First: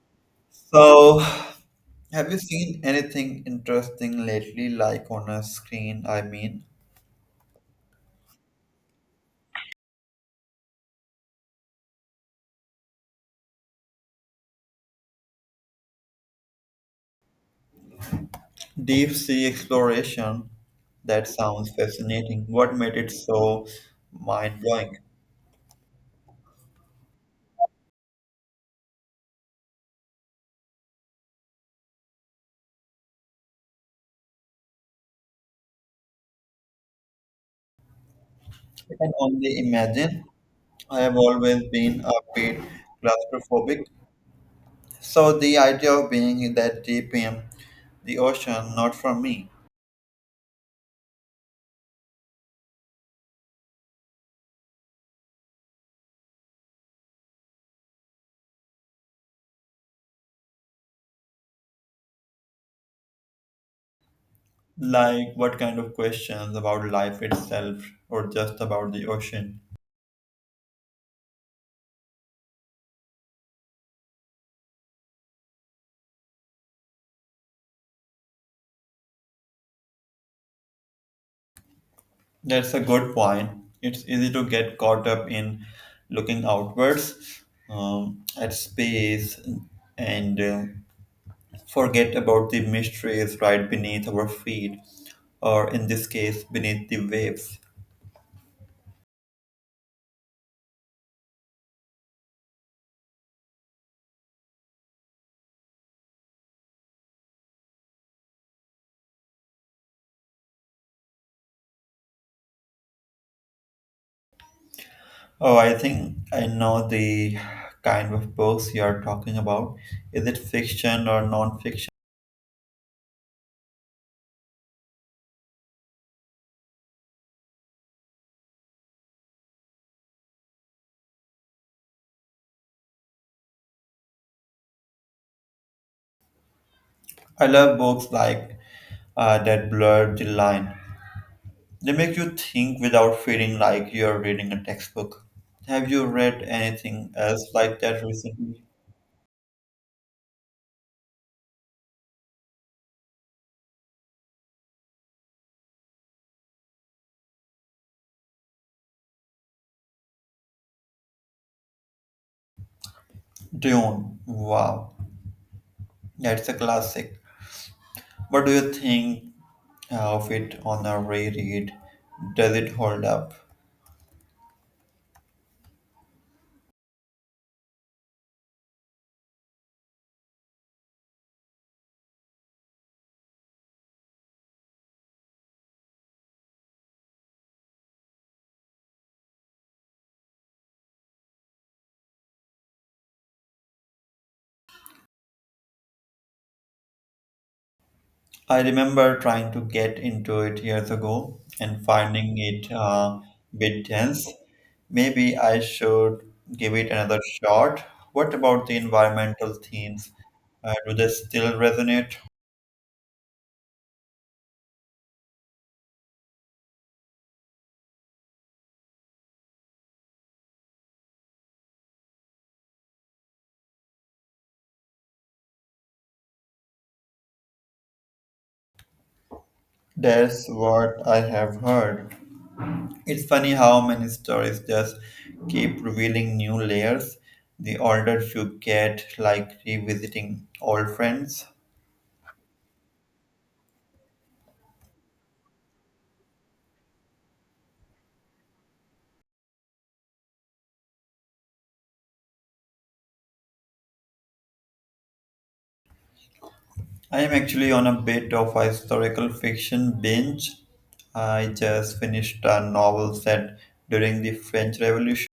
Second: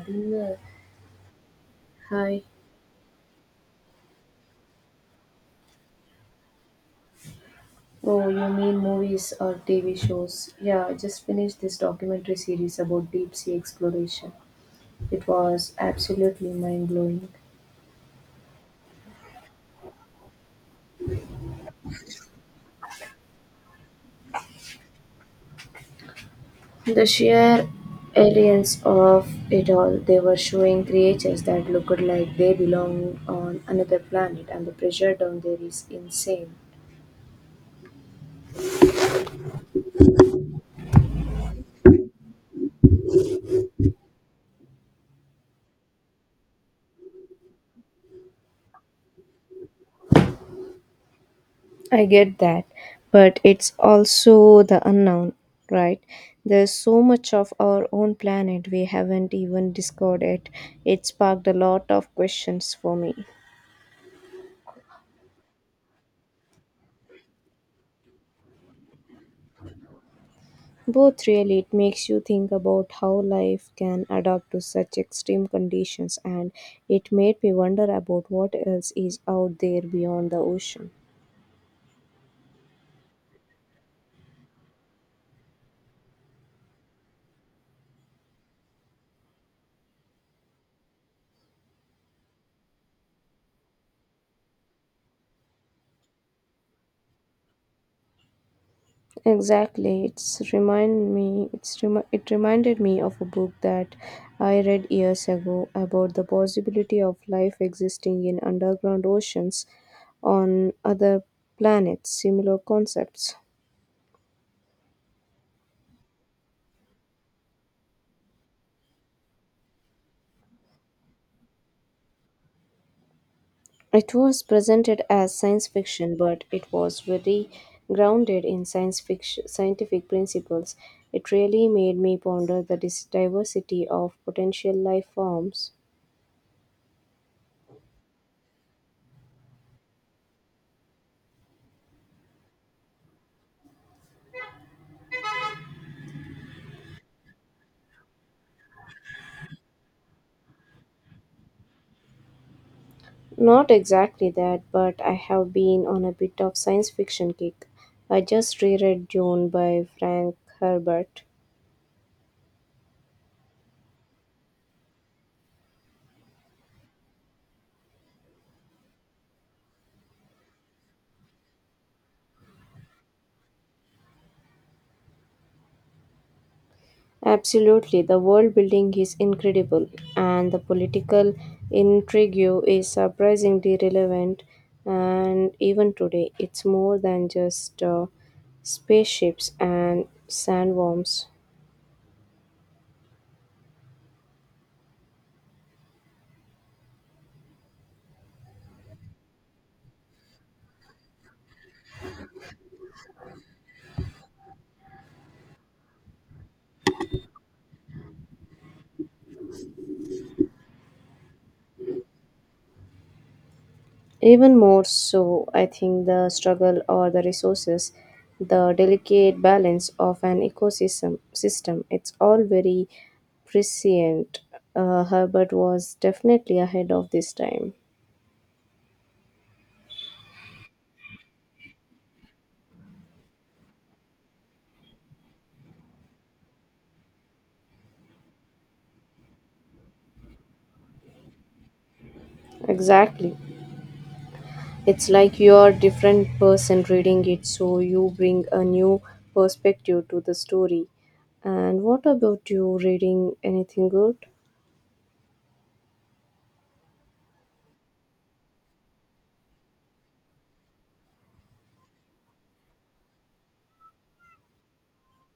Dinner. So, have you Hi. seen anything interesting lately, like on a screen? I mean, Oh, you mean movies or TV shows? Yeah, I just finished this documentary series about deep sea exploration. It was absolutely mind blowing. deep sea exploration. That sounds fascinating. What made it so mind blowing? The sheer aliens of it all. They were showing creatures that looked like they belonged on another planet, and the pressure down there is insane. I can only imagine. I have always been a bit claustrophobic, so the idea of being in that deep in the ocean, not for me. I get that, but it's also the unknown, right? There's so much of our own planet we haven't even discovered yet. It sparked a lot of questions for me. Like, what kind of questions about life itself, or just about the ocean? Both really, it makes you think about how life can adapt to such extreme conditions, and it made me wonder about what else is out there beyond the ocean. That's a good point. It's easy to get caught up in looking outwards at space and forget about the mysteries right beneath our feet, or in this case, beneath the waves. Exactly. It reminded me of a book that I read years ago about the possibility of life existing in underground oceans on other planets. Similar concepts. Oh, I think I know the kind of books you are talking about. Is it fiction or non fiction? It was presented as science fiction, but it was very grounded in science fiction, scientific principles. It really made me ponder the diversity of potential life forms. I love books like that blur the line. They make you think without feeling like you're reading a textbook. Have you read anything else like that recently? Not exactly that, but I have been on a bit of science fiction kick. I just reread Dune by Frank Herbert. Dune. Wow, that's a classic. What do you think of it on a reread? Does it hold up? Absolutely, the world building is incredible, and the political intrigue is surprisingly relevant. And even today, it's more than just spaceships and sandworms. I remember trying to get into it years ago and finding it a bit dense. Maybe I should give it another shot. What about the environmental themes? Do they still resonate? Even more so, I think the struggle or the resources, the delicate balance of an ecosystem system, it's all very prescient. Herbert was definitely ahead of this time. That's what I have heard. It's funny how many stories just keep revealing new layers. The older you get, like revisiting old friends. Exactly. It's like you're different person reading it, so you bring a new perspective to the story. And what about you reading anything good? I am actually on a bit of a historical fiction binge. I just finished a novel set during the French Revolution.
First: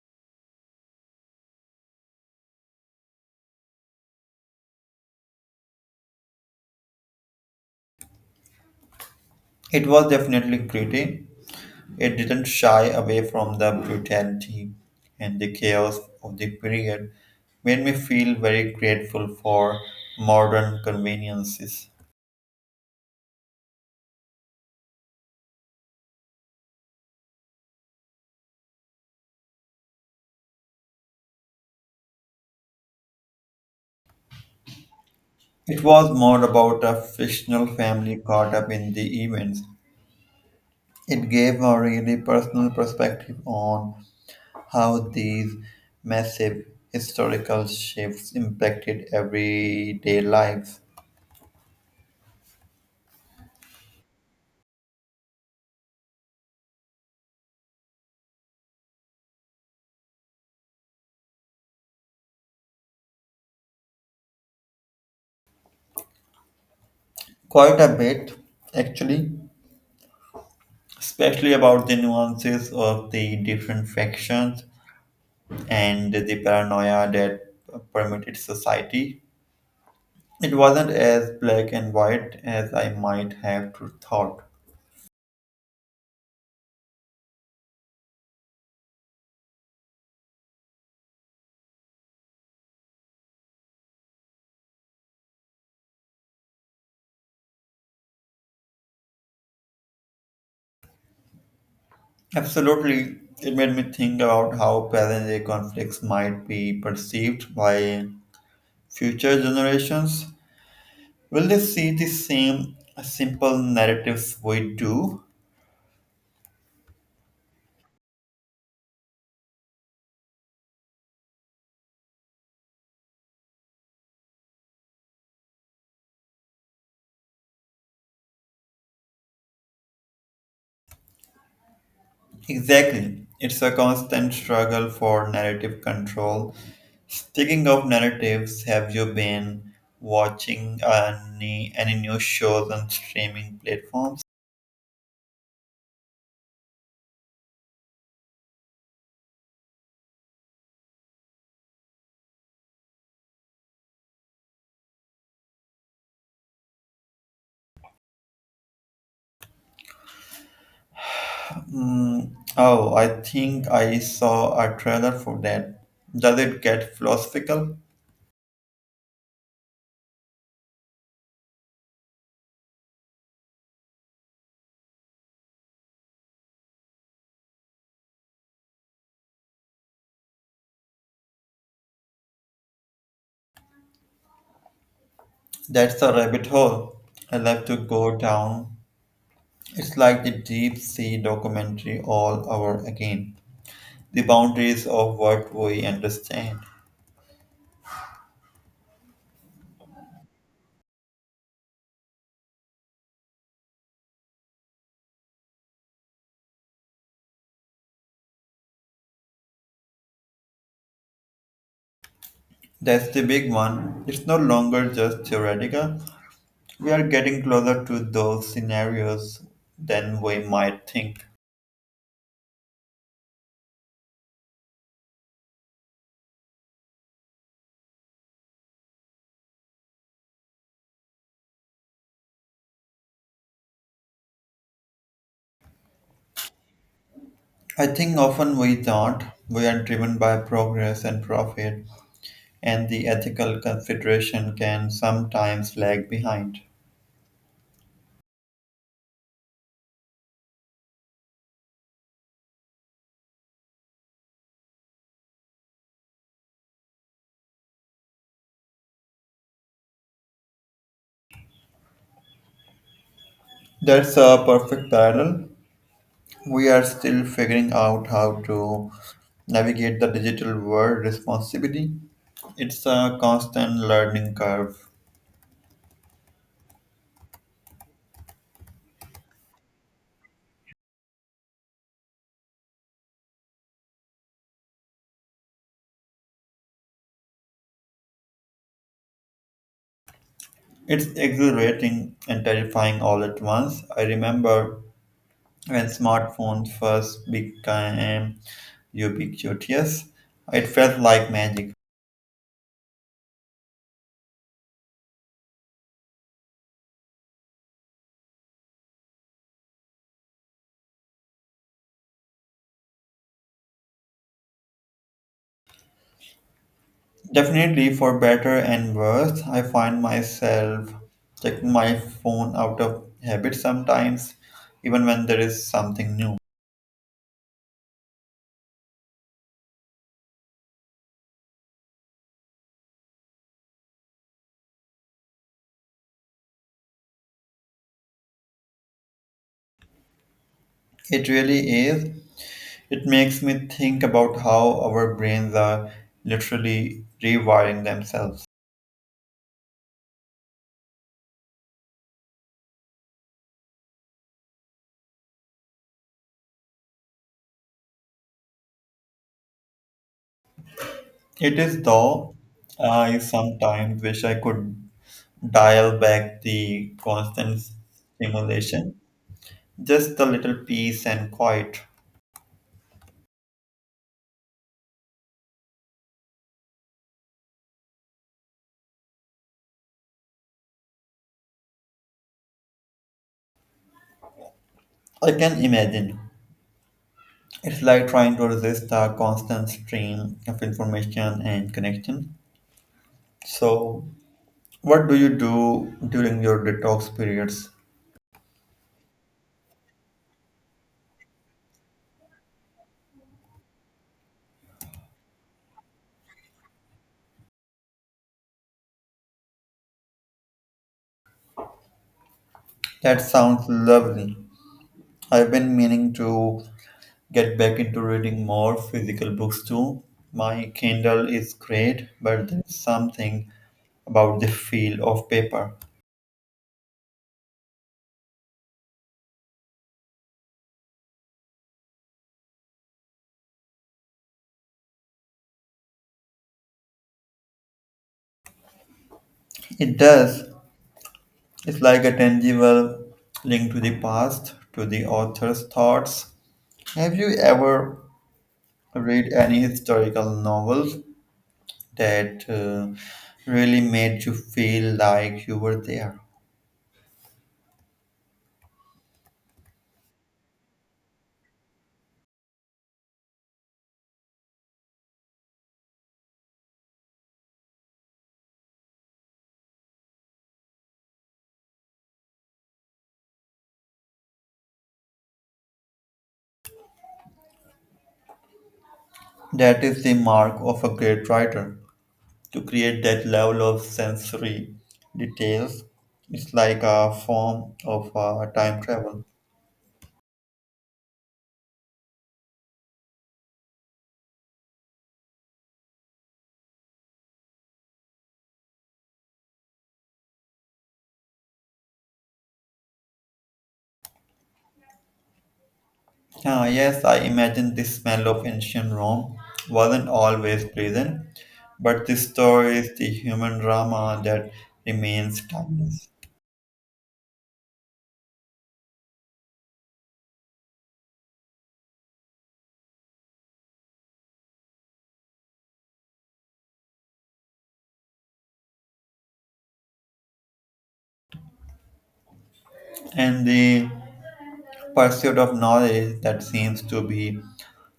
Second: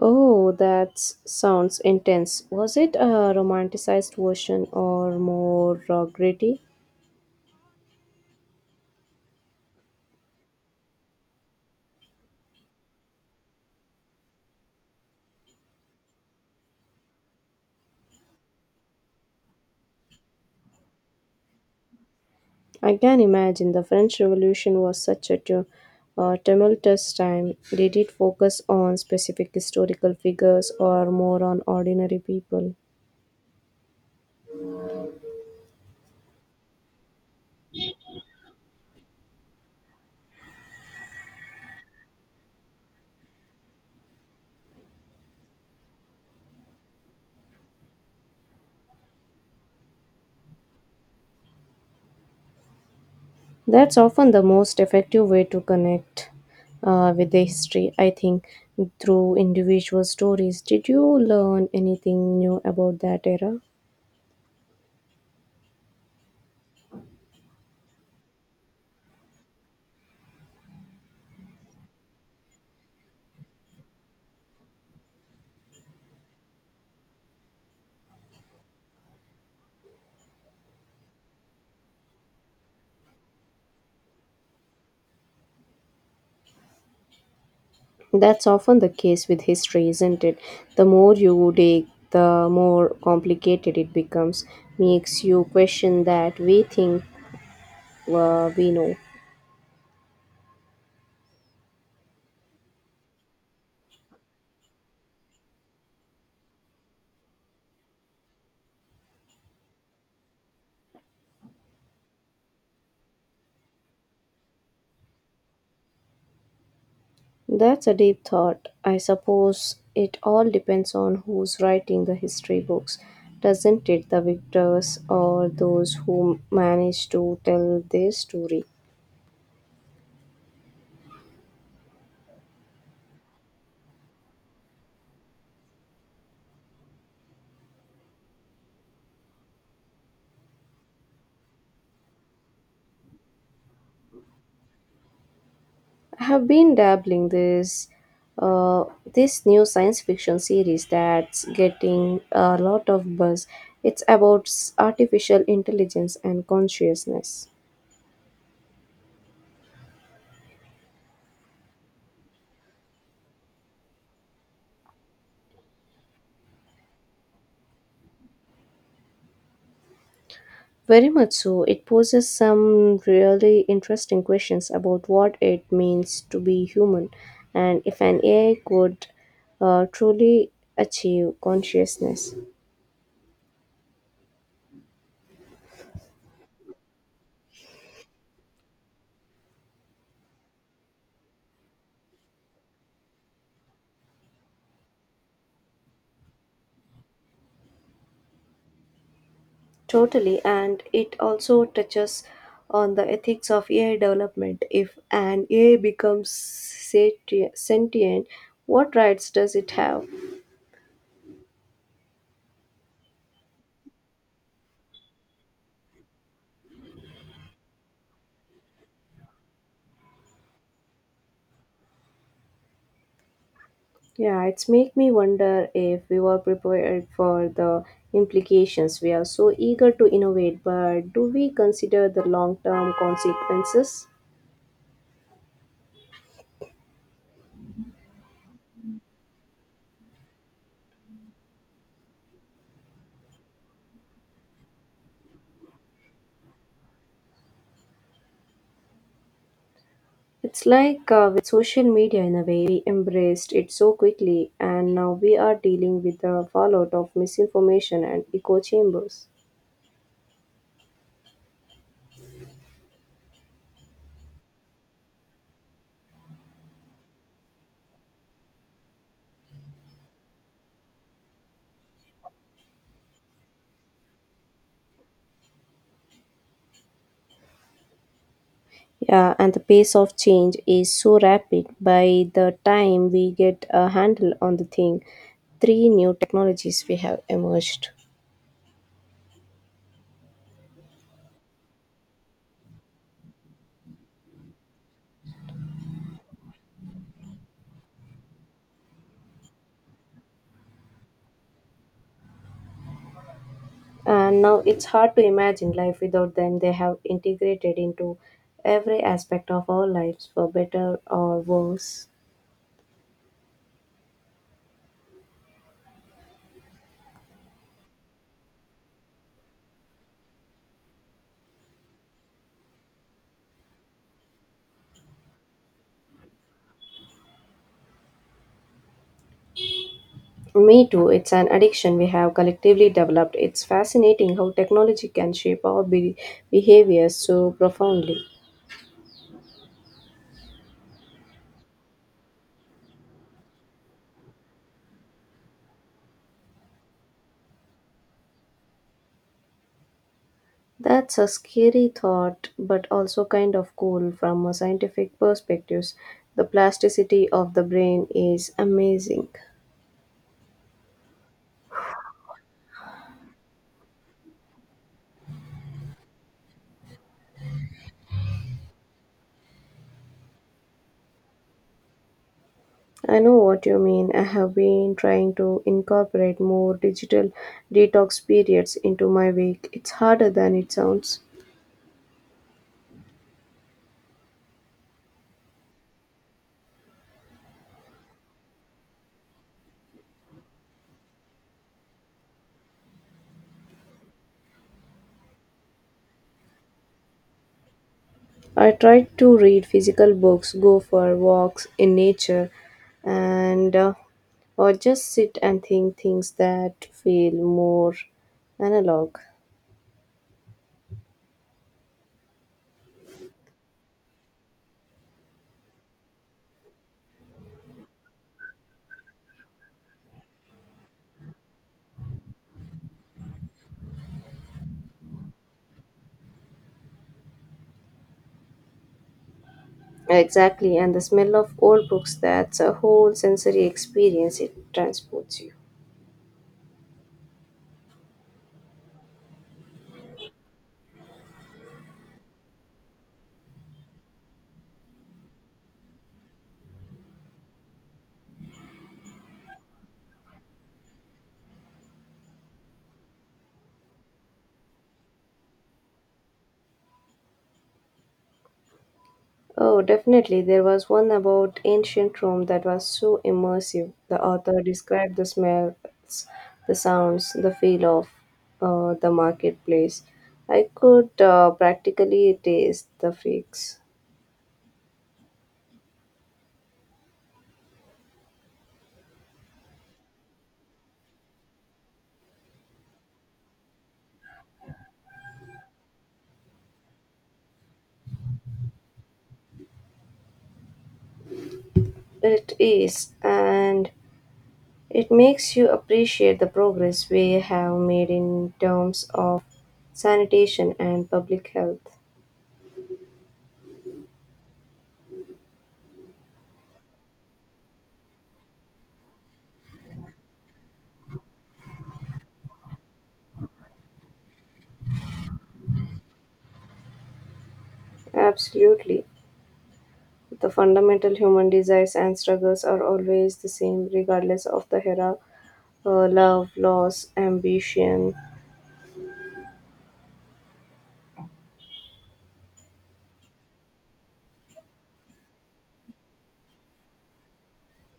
Oh, that sounds intense. Was it a romanticized version or more gritty? It was definitely gritty. It didn't shy away from the brutality and the chaos of the period, made me feel very grateful for modern conveniences. I can imagine the French Revolution was such a tumultuous time. Did it focus on specific historical figures or more on ordinary people? It was more about a fictional family caught up in the events. It gave a really personal perspective on how these massive historical shifts impacted everyday lives. That's often the most effective way to connect with the history, I think, through individual stories. Did you learn anything new about that era? Quite a bit, actually, especially about the nuances of the different factions and the paranoia that permeated society. It wasn't as black and white as I might have thought. That's often the case with history, isn't it? The more you dig, the more complicated it becomes, makes you question that we think we know. Absolutely, it made me think about how present day conflicts might be perceived by future generations. Will they see the same simple narratives we do? That's a deep thought. I suppose it all depends on who's writing the history books, doesn't it? The victors or those who manage to tell their story. Exactly. It's a constant struggle for narrative control. Speaking of narratives, have you been watching any new shows on streaming platforms? I have been dabbling uh, this new science fiction series that's getting a lot of buzz. It's about artificial intelligence and consciousness. Mm, oh, I think I saw a trailer for that. Does it get philosophical? Very much so. It poses some really interesting questions about what it means to be human and if an AI could truly achieve consciousness. That's a rabbit hole I love to go down. It's like the deep sea documentary all over again. The boundaries of what we understand. Totally, and it also touches on the ethics of AI development. If an AI becomes sentient, what rights does it have? That's the big one. It's no longer just theoretical. We are getting closer to those scenarios than we might think. Yeah, it's make me wonder if we were prepared for the implications. We are so eager to innovate, but do we consider the long-term consequences? I think often we don't. We are driven by progress and profit, and the ethical consideration can sometimes lag behind. It's like with social media in a way, we embraced it so quickly, and now we are dealing with the fallout of misinformation and echo chambers. That's a perfect parallel. We are still figuring out how to navigate the digital world responsibly. It's a constant learning curve. Yeah, and the pace of change is so rapid. By the time we get a handle on the thing, three new technologies we have emerged. It's exhilarating and terrifying all at once. I remember when smartphones first became ubiquitous, it felt like magic. And now it's hard to imagine life without them. They have integrated into every aspect of our lives, for better or worse. Definitely, for better and worse, I find myself checking my phone out of habit sometimes, even when there is something new. Me too, it's an addiction we have collectively developed. It's fascinating how technology can shape our behavior so profoundly. It really is. It makes me think about how our brains are literally rewiring themselves. That's a scary thought, but also kind of cool from a scientific perspective. The plasticity of the brain is amazing. It is, though, I sometimes wish I could dial back the constant stimulation, just a little peace and quiet. I know what you mean. I have been trying to incorporate more digital detox periods into my week. It's harder than it sounds. I can imagine. It's like trying to resist a constant stream of information and connection. So, what do you do during your detox periods? I try to read physical books, go for walks in nature, and or just sit and think things that feel more analog. That sounds lovely. I've been meaning to get back into reading more physical books too. My Kindle is great, but there's something about the feel of paper. Exactly, and the smell of old books, that's a whole sensory experience, it transports you. It does. It's like a tangible link to the past, to the author's thoughts. Have you ever read any historical novels that really made you feel like you were there? Oh, definitely. There was one about ancient Rome that was so immersive. The author described the smells, the sounds, the feel of the marketplace. I could practically taste the figs. That is the mark of a great writer to create that level of sensory details. It's like a form of time travel. It is, and it makes you appreciate the progress we have made in terms of sanitation and public health. Ah, yes, I imagine the smell of ancient Rome wasn't always pleasant, but this story is the human drama that remains timeless. Absolutely. The fundamental human desires and struggles are always the same, regardless of the era love, loss, ambition. And the pursuit of knowledge, that seems to be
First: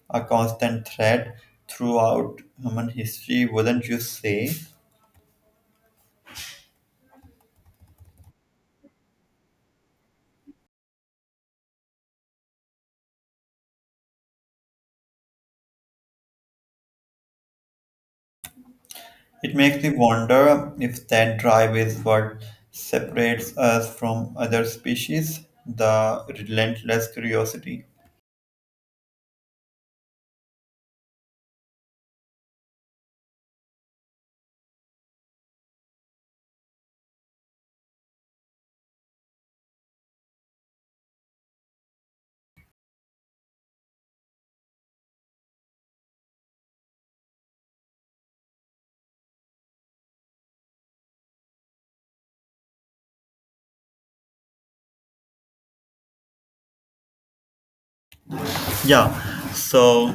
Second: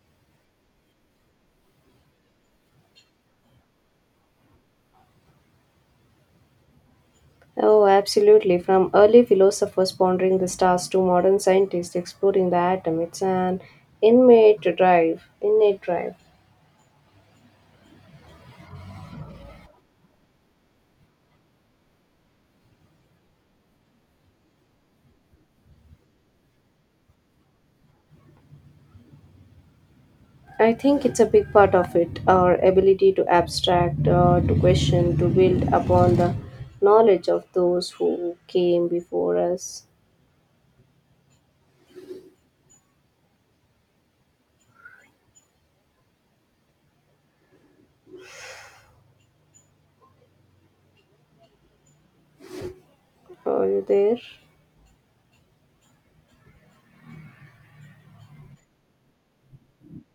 a constant thread throughout human history, wouldn't you say? Oh, absolutely. From early philosophers pondering the stars to modern scientists exploring the atom, it's an innate drive. Innate drive. It makes me wonder if that drive is what separates us from other species, the relentless curiosity. I think it's a big part of it, our ability to abstract, to question, to build upon the knowledge of those who came before us. Are you there? Yeah, so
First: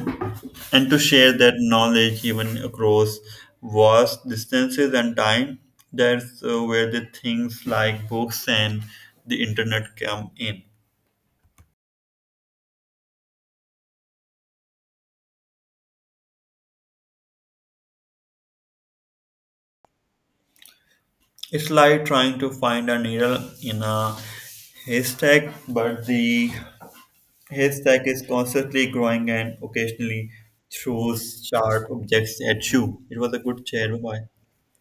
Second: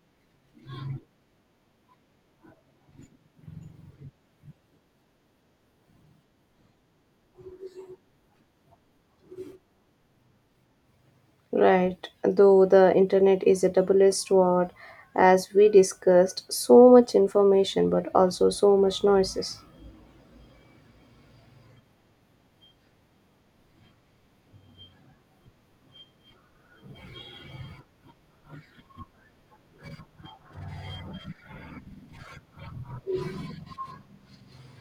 and to share that knowledge even across vast distances and time, that's where the things like books and the internet come in. Right, though the internet is a double-edged sword, as we discussed, so much information but also so much noises. It's like trying to find a needle in a haystack, but the haystack is constantly growing and occasionally throws sharp objects at you. It was a good chair, bye.